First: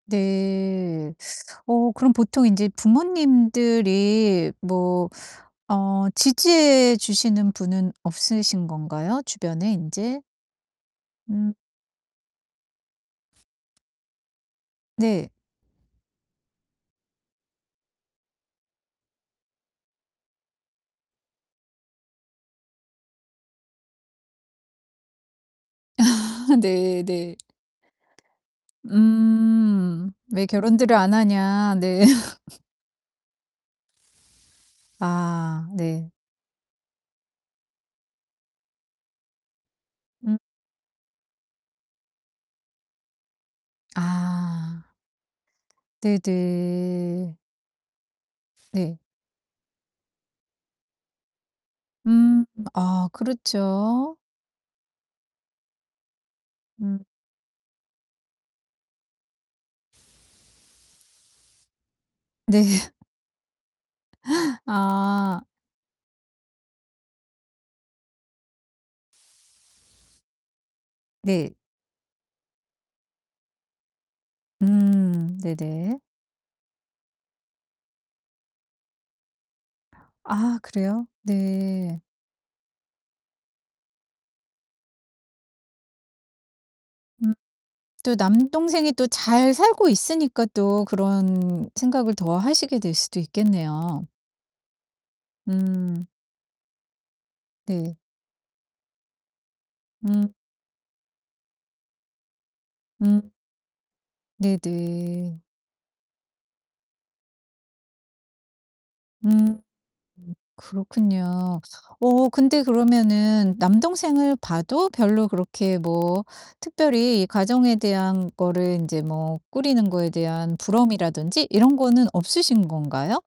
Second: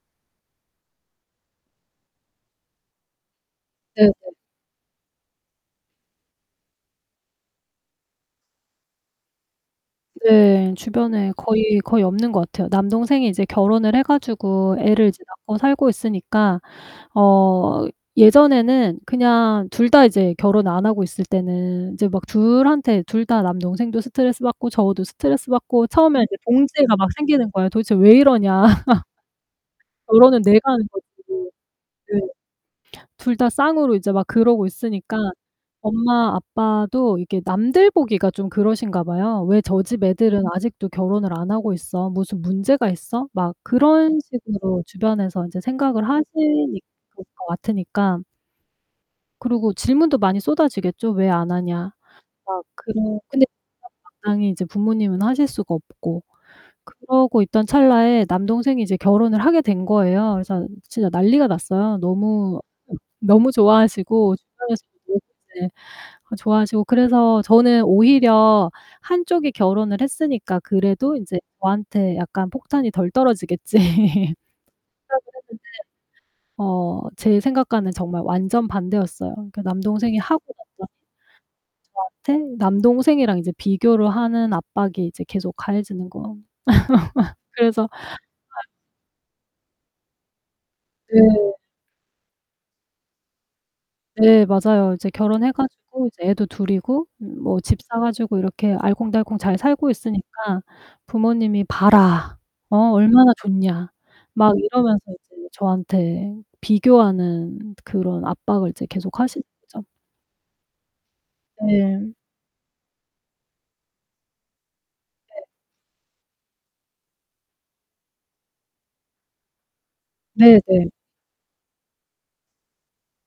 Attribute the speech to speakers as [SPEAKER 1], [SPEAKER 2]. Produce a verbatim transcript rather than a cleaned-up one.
[SPEAKER 1] 네. 어 그럼 보통 인제
[SPEAKER 2] 네네.
[SPEAKER 1] 부모님들이 뭐 어 지지해 주시는 분은 없으신 건가요 주변에 인제?
[SPEAKER 2] 네, 주변에
[SPEAKER 1] 음.
[SPEAKER 2] 거의 거의 없는 것 같아요. 남동생이 이제 결혼을 해 가지고 애를 이제
[SPEAKER 1] 네.
[SPEAKER 2] 낳고 살고 있으니까 어 예전에는 그냥 둘 다 이제 결혼 안 하고 있을 때는 이제 막 둘한테 둘 다 남동생도 스트레스 받고 저도 스트레스 받고 처음에는 이제
[SPEAKER 1] 아
[SPEAKER 2] 동지애가
[SPEAKER 1] 네
[SPEAKER 2] 막
[SPEAKER 1] 네.
[SPEAKER 2] 생기는 거예요. '도대체 왜 이러냐.'
[SPEAKER 1] 음.
[SPEAKER 2] '결혼은
[SPEAKER 1] 왜
[SPEAKER 2] 내가 하는
[SPEAKER 1] 결혼들을
[SPEAKER 2] 거지.'
[SPEAKER 1] 안 하냐? 네.
[SPEAKER 2] 네. 둘 다 쌍으로 이제 막 그러고 있으니까
[SPEAKER 1] 아 네.
[SPEAKER 2] 엄마 아빠도 이렇게 남들 보기가 좀 그러신가 봐요. '왜 저 집
[SPEAKER 1] 음.
[SPEAKER 2] 애들은 아직도 결혼을 안 하고 있어? 무슨 문제가 있어?' 막 그런 식으로
[SPEAKER 1] 아.
[SPEAKER 2] 주변에서 이제 생각을 하시니 그럴
[SPEAKER 1] 네네.
[SPEAKER 2] 것 같으니까
[SPEAKER 1] 예.
[SPEAKER 2] 그리고 질문도 많이 쏟아지겠죠. "왜 안 하냐?"
[SPEAKER 1] 음.
[SPEAKER 2] 막
[SPEAKER 1] 아
[SPEAKER 2] 그러 근데 [unintelligible]
[SPEAKER 1] 그렇죠.
[SPEAKER 2] 당당히 이제 부모님은 하실 수가 없고.
[SPEAKER 1] 음.
[SPEAKER 2] 그러고 있던 찰나에 남동생이 이제 결혼을 하게 된 거예요. 그래서 진짜 난리가 났어요. 너무
[SPEAKER 1] 네.
[SPEAKER 2] [unintelligible] 너무 좋아하시고 [unintelligible]
[SPEAKER 1] 아.
[SPEAKER 2] 어 좋아하시고 그래서 저는 오히려 '한 쪽이 결혼을 했으니까 그래도 인제
[SPEAKER 1] 네.
[SPEAKER 2] 저한테 약간 폭탄이 덜 떨어지겠지.' 생각을
[SPEAKER 1] 음.
[SPEAKER 2] 했는데
[SPEAKER 1] 네네.
[SPEAKER 2] 어, 제 생각과는 정말 완전 반대였어요. 그 남동생이 하고
[SPEAKER 1] 아
[SPEAKER 2] 나서
[SPEAKER 1] 그래요? 네.
[SPEAKER 2] 저한테 남동생이랑 이제 비교를 하는 압박이 이제 계속 가해지는 거
[SPEAKER 1] 음
[SPEAKER 2] 그래서
[SPEAKER 1] 또
[SPEAKER 2] 아
[SPEAKER 1] 남동생이 또 잘 살고 있으니까 또
[SPEAKER 2] 네.
[SPEAKER 1] 그런 생각을 더 하시게 될 수도 있겠네요.
[SPEAKER 2] 네, 맞아요. 이제 결혼해
[SPEAKER 1] 음.
[SPEAKER 2] 가지고 이제 애도 둘 이고 뭐 집
[SPEAKER 1] 네.
[SPEAKER 2] 사 가지고 이렇게 알콩달콩 잘 살고
[SPEAKER 1] 음.
[SPEAKER 2] 있으니까 부모님이 "봐라. 어 얼마나
[SPEAKER 1] 음.
[SPEAKER 2] 좋냐." 막
[SPEAKER 1] 네
[SPEAKER 2] 이러면서
[SPEAKER 1] 네.
[SPEAKER 2] 이제 저한테 비교하는 그런 압박을 이제 계속
[SPEAKER 1] 음. 음
[SPEAKER 2] 하시죠.
[SPEAKER 1] 그렇군요.
[SPEAKER 2] 네.
[SPEAKER 1] 어 근데 그러면은 남동생을 봐도 별로
[SPEAKER 2] 네.
[SPEAKER 1] 그렇게 뭐 특별히 가정에 대한 거를 인제 뭐 꾸리는 거에 대한
[SPEAKER 2] 네네.
[SPEAKER 1] 부러움이라든지 이런 거는 없으신 건가요?